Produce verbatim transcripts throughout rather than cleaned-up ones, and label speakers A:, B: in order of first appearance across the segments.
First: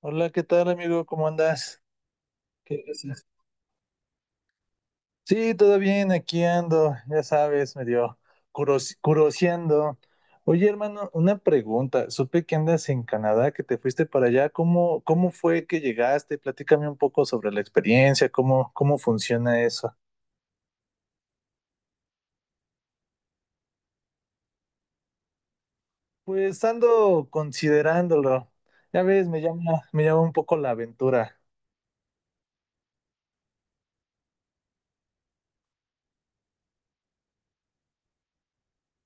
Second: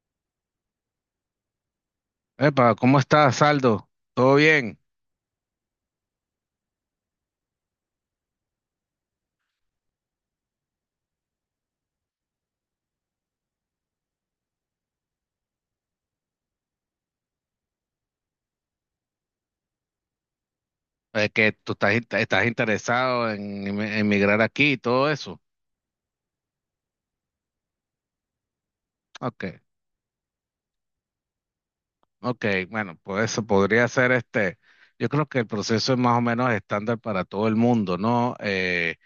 A: Hola, ¿qué tal, amigo? ¿Cómo andas?
B: Epa,
A: ¿Qué
B: ¿cómo
A: haces?
B: estás, Saldo? ¿Todo bien?
A: Sí, todo bien, aquí ando, ya sabes, medio curos- curoseando. Oye, hermano, una pregunta. Supe que andas en Canadá, que te fuiste para allá. ¿Cómo, cómo fue que llegaste? Platícame un poco sobre la experiencia, cómo, cómo funciona eso.
B: Es que tú estás, in- estás interesado en em- emigrar aquí y todo eso.
A: Pues ando considerándolo. Ya ves, me
B: Ok,
A: llama, me llama un poco la aventura.
B: ok, bueno, pues eso podría ser este. Yo creo que el proceso es más o menos estándar para todo el mundo, ¿no? Eh,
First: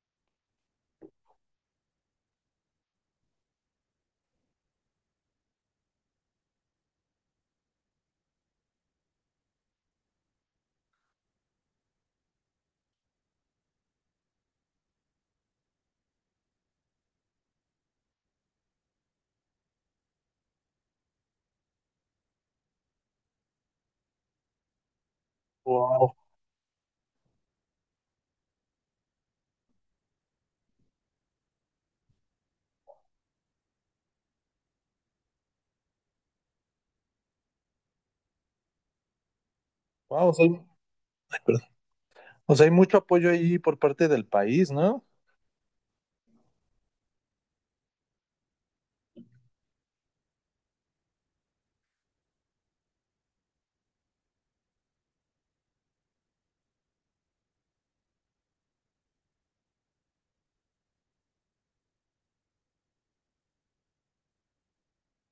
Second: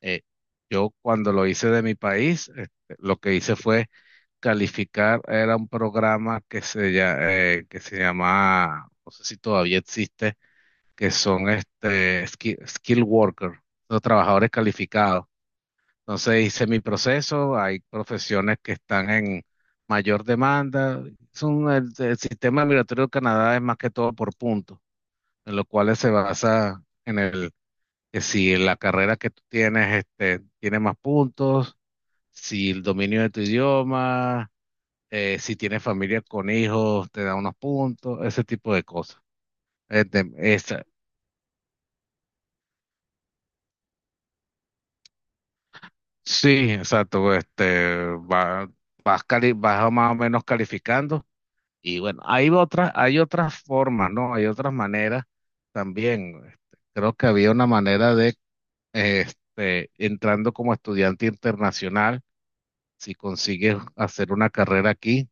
B: eh, yo cuando lo hice de mi país, este, lo que hice fue calificar. Era un programa que se, lla- eh, que se llamaba, no sé si todavía existe, que son este, skill, skill worker, los trabajadores calificados. Entonces hice mi proceso. Hay profesiones que están en mayor demanda. Es un- el, el sistema migratorio de Canadá es más que todo por puntos, en lo cual se
A: Wow,
B: basa en el que, si la carrera que tú tienes este, tiene más puntos, si el dominio de tu idioma, eh, si tienes familia con hijos, te da unos puntos, ese tipo de cosas. Este,
A: wow, soy-
B: esa-
A: O sea, hay mucho apoyo ahí por parte del país, ¿no?
B: Sí, exacto. Este, va- vas, cali- vas más o menos calificando. Y bueno, hay otras, hay otras formas, ¿no? Hay otras maneras también. Este, creo que había una manera de, este, entrando como estudiante internacional, si consigues hacer una carrera aquí,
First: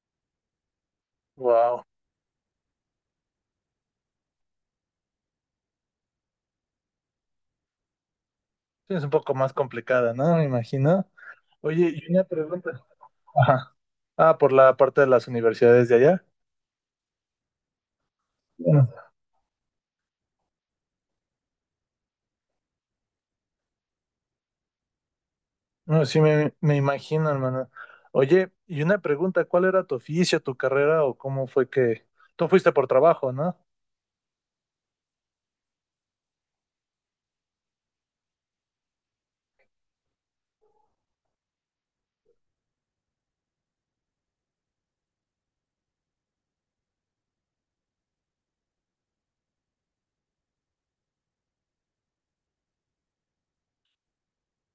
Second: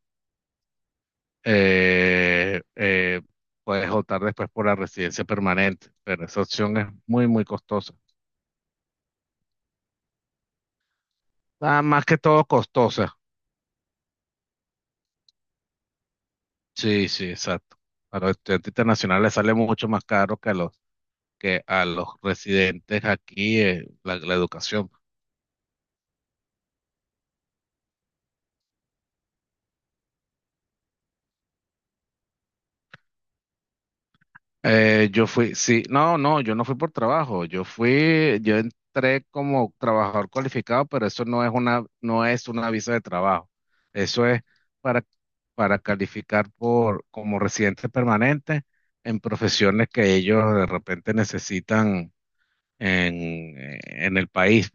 A: Wow.
B: eh, eh, puedes optar después por la residencia permanente. Pero esa opción es muy, muy costosa.
A: Sí, es un poco más complicada, ¿no? Me imagino.
B: Nada
A: Oye,
B: más
A: y
B: que
A: una
B: todo
A: pregunta.
B: costosa.
A: Ajá. Ah, por la parte de las universidades de allá.
B: Sí, sí, exacto. A los estudiantes
A: Bueno,
B: internacionales les sale mucho más caro que a los, que a los residentes aquí eh, la, la educación.
A: no, sí, me, me imagino, hermano. Oye, y una pregunta, ¿cuál era tu oficio, tu carrera o cómo fue que... Tú fuiste por trabajo, ¿no?
B: Eh, yo fui, sí, no, no, yo no fui por trabajo. Yo fui, yo entré como trabajador cualificado, pero eso no es una, no es una visa de trabajo. Eso es para, para calificar por, como residente permanente en profesiones que ellos de repente necesitan en, en el país.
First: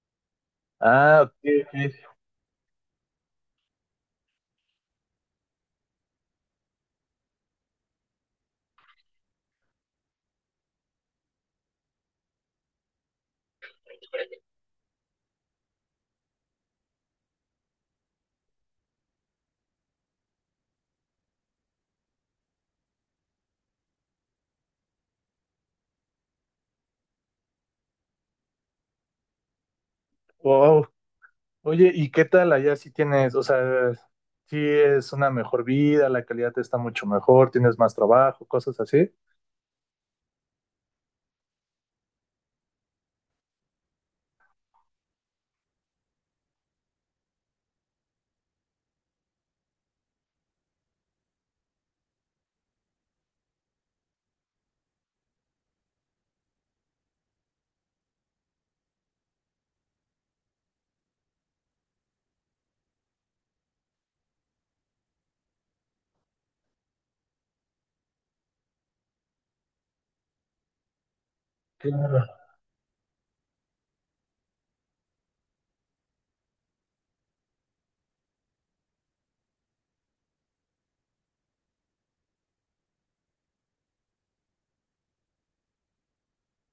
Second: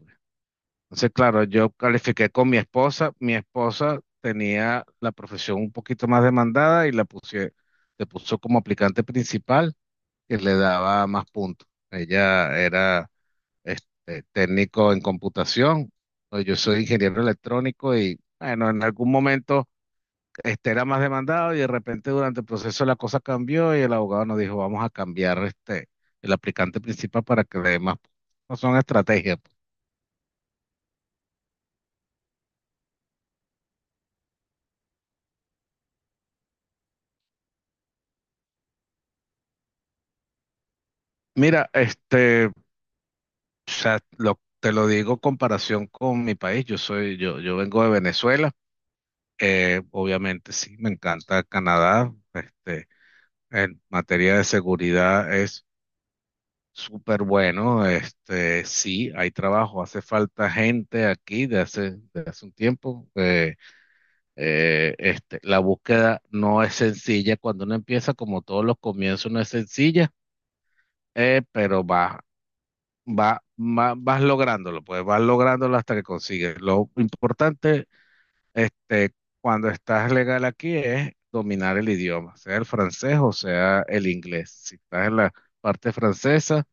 B: Entonces,
A: Ah, ok,
B: claro, yo
A: ok.
B: califiqué con mi esposa. Mi esposa tenía la profesión un poquito más demandada y la puse, le puso como aplicante principal, que le daba más puntos. Ella era este, técnico en computación. ¿No? Yo soy ingeniero electrónico y, bueno, en algún momento este era más demandado y de repente durante el proceso la cosa cambió y el abogado nos dijo, vamos a cambiar este, el aplicante principal para que le dé más puntos. No son estrategias.
A: Wow. Oye, ¿y qué tal allá si tienes, o sea, si es una mejor vida, la calidad está mucho mejor, tienes más trabajo, cosas así?
B: Mira, este. O sea, lo- te lo digo en comparación con mi país. Yo soy, yo, yo vengo de Venezuela. Eh, obviamente sí, me encanta Canadá. Este, en materia de seguridad es súper bueno. Este, sí, hay trabajo. Hace falta gente aquí de hace, de hace un tiempo. Eh, eh, este, la búsqueda no es sencilla. Cuando uno empieza, como todos los comienzos, no es sencilla. Eh, pero
A: Claro.
B: va, va, va- vas lográndolo, pues vas lográndolo hasta que consigues. Lo importante, este, cuando estás legal aquí es dominar el idioma, sea el francés o sea el inglés. Si estás en la parte francesa,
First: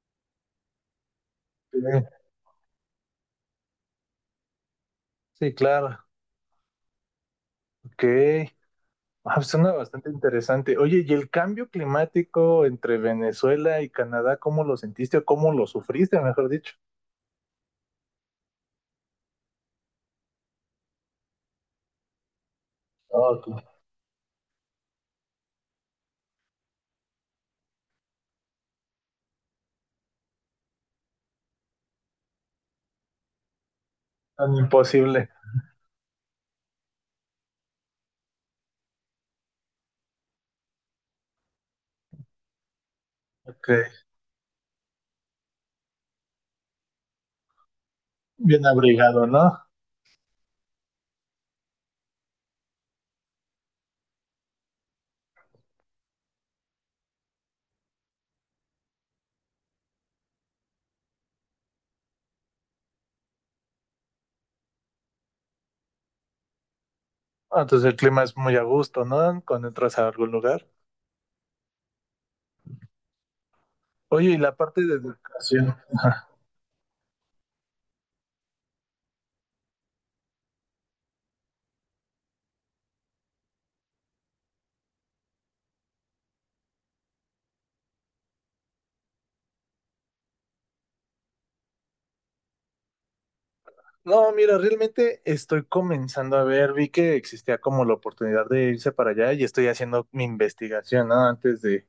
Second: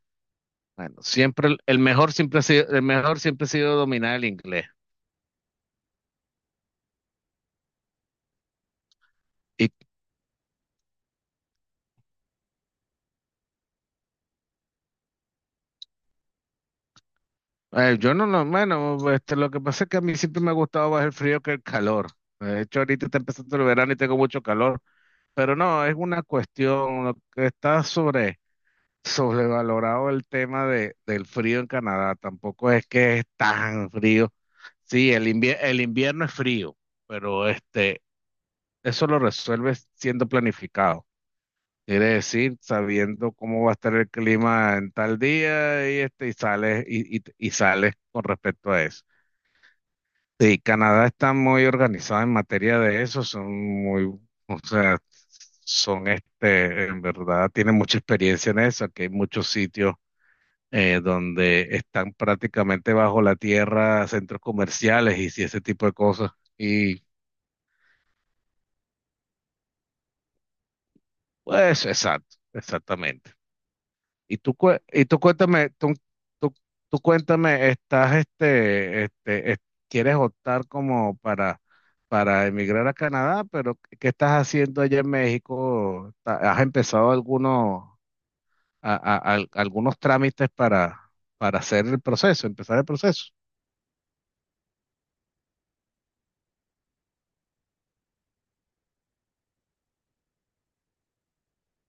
B: bueno, siempre el,
A: Sí,
B: el mejor siempre ha sido, el mejor siempre ha sido dominar el inglés.
A: sí, claro. Ok. Ah, pues,
B: Y
A: suena bastante interesante. Oye, ¿y el cambio climático entre Venezuela y Canadá, cómo lo sentiste o cómo lo sufriste, mejor dicho?
B: eh, yo no, lo bueno, este, lo que pasa es que a mí siempre me ha gustado más el frío que el calor. De hecho, ahorita está empezando
A: Oh,
B: el verano y tengo mucho calor, pero no, es una cuestión, lo que está sobre sobrevalorado el tema de, del frío en Canadá. Tampoco es que es tan frío.
A: tan
B: Sí, el
A: imposible.
B: invier- el invierno es frío, pero este, eso lo resuelves siendo planificado. Quiere decir, sabiendo cómo
A: Ok,
B: va a estar el clima en tal día y este, y sales, y, y, y sales con
A: bien
B: respecto a eso.
A: abrigado, ¿no?
B: Sí, Canadá está muy organizado en materia de eso. Son muy, o sea, son este, en verdad, tienen mucha experiencia en eso. Aquí hay muchos sitios eh, donde están prácticamente bajo la tierra centros comerciales y si ese tipo de cosas. Y
A: Ah, entonces el clima es muy a gusto, ¿no? Cuando entras a algún lugar.
B: pues, exacto, exactamente.
A: Oye,
B: Y
A: ¿y
B: tú,
A: la
B: cué-
A: parte de
B: y tú cuéntame,
A: educación?
B: tú, tú, tú cuéntame, estás, este, este, es- quieres optar como para, para emigrar a Canadá, pero ¿qué estás haciendo allá en México? Ta- ¿Has empezado algunos, a- a- al- algunos trámites para, para hacer el proceso, empezar el proceso?
A: No, mira, realmente estoy comenzando a ver, vi que existía como la oportunidad de irse para allá y estoy haciendo mi investigación, ¿no? Antes de,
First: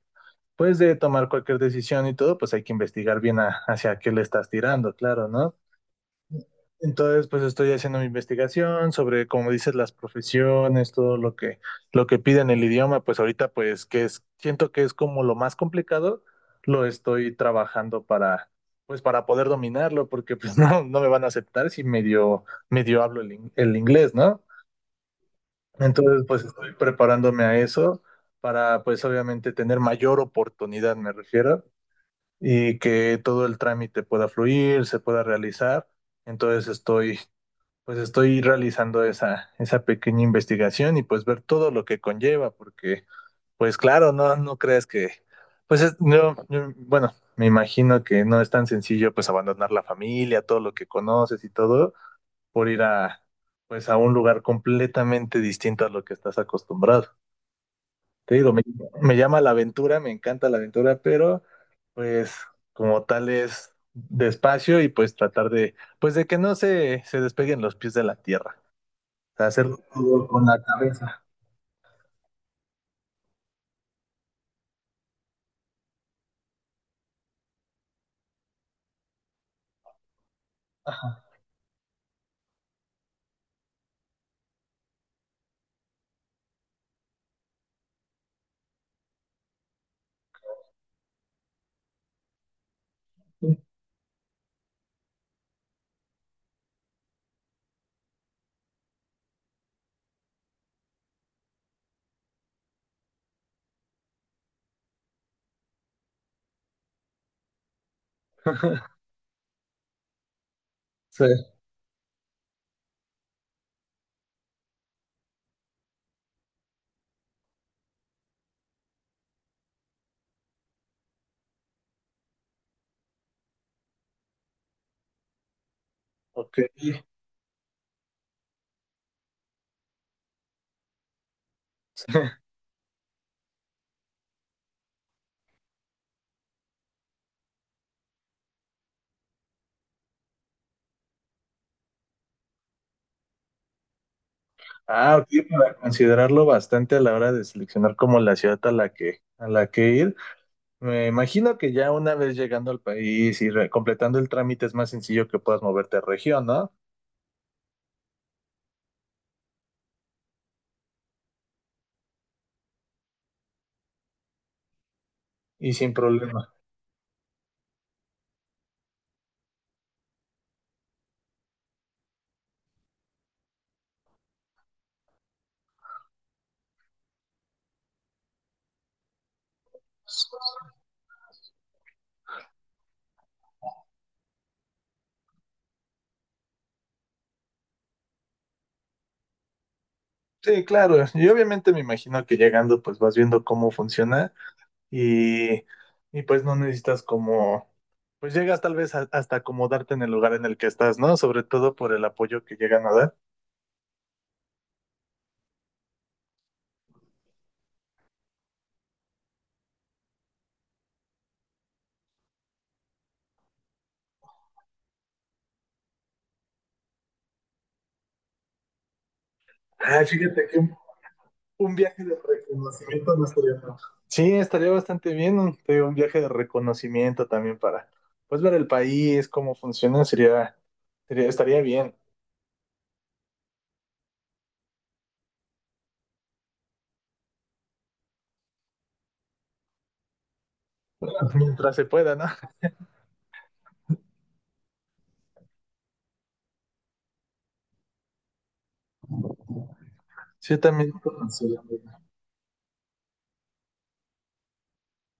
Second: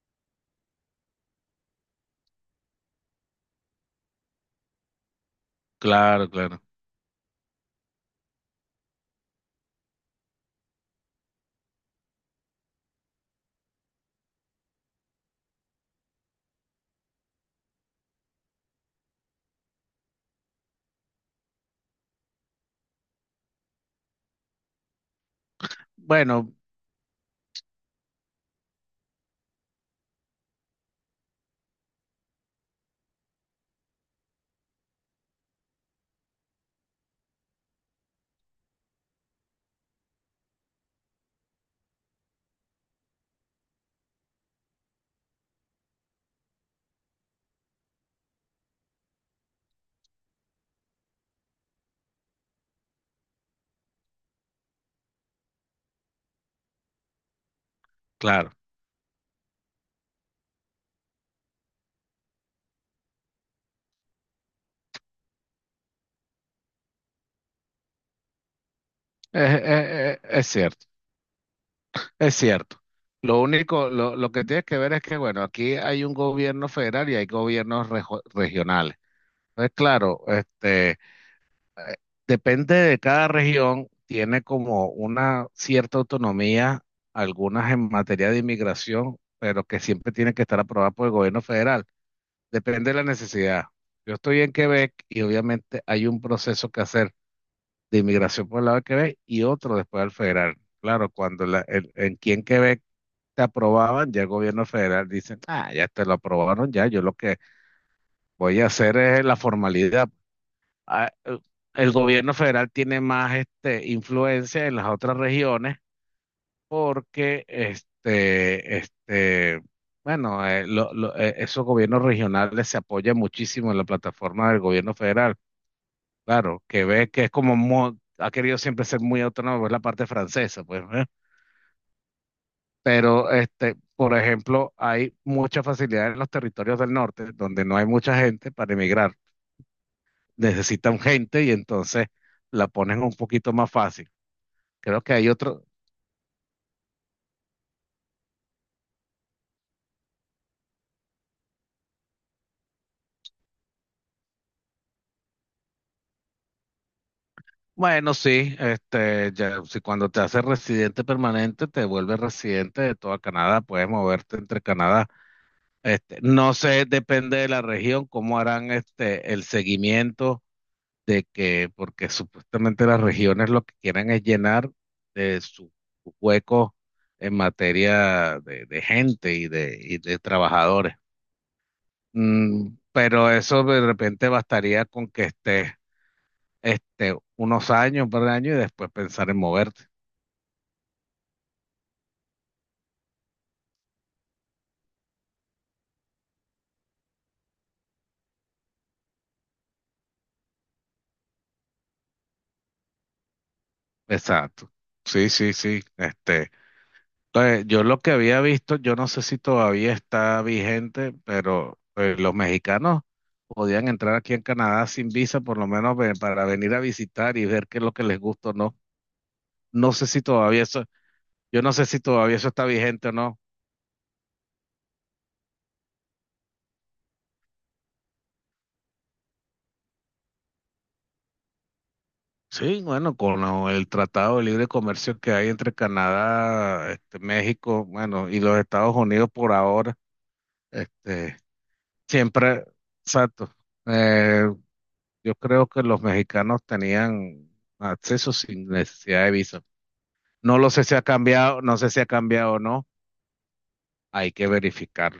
A: pues, de tomar cualquier decisión y todo, pues hay que investigar bien a- hacia qué le estás tirando, claro, ¿no?
B: Claro, claro.
A: Entonces, pues estoy haciendo mi investigación sobre, como dices, las profesiones, todo lo que, lo que piden el idioma, pues ahorita, pues, que es, siento que es como lo más complicado, lo estoy trabajando para, pues, para poder dominarlo, porque pues no, no me van a aceptar si medio, medio hablo el, in- el inglés, ¿no? Entonces, pues
B: Bueno,
A: estoy preparándome a eso para, pues, obviamente tener mayor oportunidad, me refiero, y que todo el trámite pueda fluir, se pueda realizar. Entonces estoy, pues estoy realizando esa, esa pequeña investigación y pues ver todo lo que conlleva, porque pues claro, no, no crees que, pues es- no, yo- bueno, me imagino que no es tan sencillo pues abandonar la familia, todo lo que conoces y todo, por ir a, pues a un lugar completamente distinto a lo que estás acostumbrado. Te
B: claro.
A: digo, me, me llama la aventura, me encanta la aventura, pero pues como tal es despacio y pues tratar de, pues de que no se, se despeguen los pies de la tierra. O sea,
B: Es,
A: hacerlo
B: es-
A: todo
B: es-
A: con
B: es
A: la
B: cierto,
A: cabeza.
B: es cierto. Lo único, lo, lo que tienes que ver es que, bueno, aquí hay un gobierno federal y hay gobiernos rejo- regionales. Entonces, claro, este,
A: Ajá.
B: depende de cada región, tiene como una cierta autonomía, algunas en materia de inmigración, pero que siempre tienen que estar aprobadas por el gobierno federal. Depende de la necesidad. Yo estoy en Quebec y obviamente hay un proceso que hacer de inmigración por el lado de Quebec y otro después al federal. Claro, cuando la, el- en aquí en Quebec te aprobaban, ya el gobierno federal dicen, ah, ya te lo aprobaron, ya, yo lo que voy a hacer es la formalidad. Ah,
A: Sí,
B: eh, el gobierno federal tiene más este, influencia en las otras regiones porque este, este, bueno, eh, lo- lo- eh, esos gobiernos regionales se apoyan muchísimo en la plataforma del gobierno federal. Claro,
A: ok.
B: que ve que es como mo- ha querido siempre ser muy autónomo, es la parte francesa, pues, ¿eh? Pero, este, por ejemplo, hay mucha facilidad en los territorios del norte, donde no hay mucha gente para emigrar. Necesitan gente y entonces la ponen un poquito más fácil. Creo que
A: Ah,
B: hay
A: ok,
B: otro,
A: para considerarlo bastante a la hora de seleccionar como la ciudad a la que, a la que ir. Me imagino que ya una vez llegando al país y re- completando el trámite es más sencillo que puedas moverte a región, ¿no?
B: bueno, sí, este, ya, si cuando te haces residente permanente, te vuelves residente de toda Canadá, puedes moverte entre Canadá.
A: Y sin
B: Este,
A: problema.
B: no sé, depende de la región, cómo harán este, el seguimiento de que, porque supuestamente las regiones lo que quieren es llenar de sus huecos en materia de, de gente y de, y de trabajadores. Mm, pero eso de repente bastaría con que estés este, unos años, un par de años y después pensar en moverte.
A: Sí, claro. Y obviamente me imagino que llegando pues vas viendo cómo funciona y, y pues no necesitas como, pues llegas tal vez a- hasta acomodarte en el lugar en el que estás, ¿no? Sobre todo por el apoyo que llegan a dar.
B: Exacto. Sí, sí, sí. Este. Eh, yo lo que había visto, yo no sé si todavía está vigente, pero eh, los mexicanos podían entrar aquí en Canadá sin visa, por lo menos ve- para venir a visitar y ver qué es lo que les gusta o no. No
A: Ah,
B: sé si
A: fíjate que
B: todavía
A: un,
B: eso, yo no
A: un
B: sé si
A: viaje de
B: todavía eso está vigente o
A: reconocimiento no
B: no.
A: estaría mal. Sí, estaría bastante bien, un, te digo, un viaje de reconocimiento también para pues ver el país, cómo funciona, sería, sería estaría bien
B: Sí, bueno, con lo- el Tratado de Libre Comercio que hay entre Canadá, este, México, bueno, y los Estados Unidos por ahora, este,
A: mientras se pueda, ¿no?
B: siempre, exacto. eh, Yo creo que los mexicanos tenían acceso sin necesidad de visa.
A: Sí,
B: No lo sé
A: también.
B: si ha cambiado, no sé si ha cambiado o no. Hay que verificarlo.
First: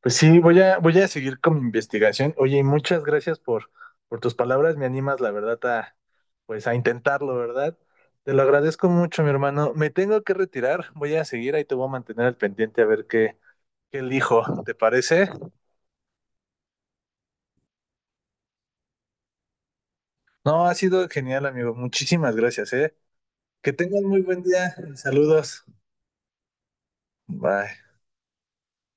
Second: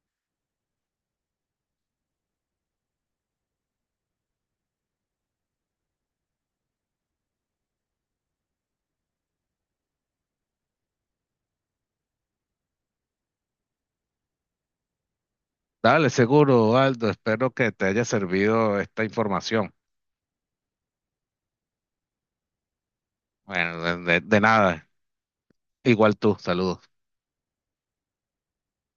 A: Pues sí, voy a, voy a seguir con mi investigación. Oye, y muchas gracias por, por tus palabras. Me animas, la verdad, a, pues a intentarlo, ¿verdad? Te lo agradezco mucho, mi hermano. Me tengo que retirar. Voy a seguir, ahí te voy a mantener al pendiente a ver qué, qué elijo. ¿Te parece?
B: Dale, seguro, Aldo. Espero que te haya servido esta información.
A: No, ha sido genial, amigo. Muchísimas gracias, ¿eh? Que
B: Bueno, de,
A: tengas
B: de
A: muy
B: de
A: buen día.
B: nada.
A: Saludos.
B: Igual tú, saludos.
A: Bye.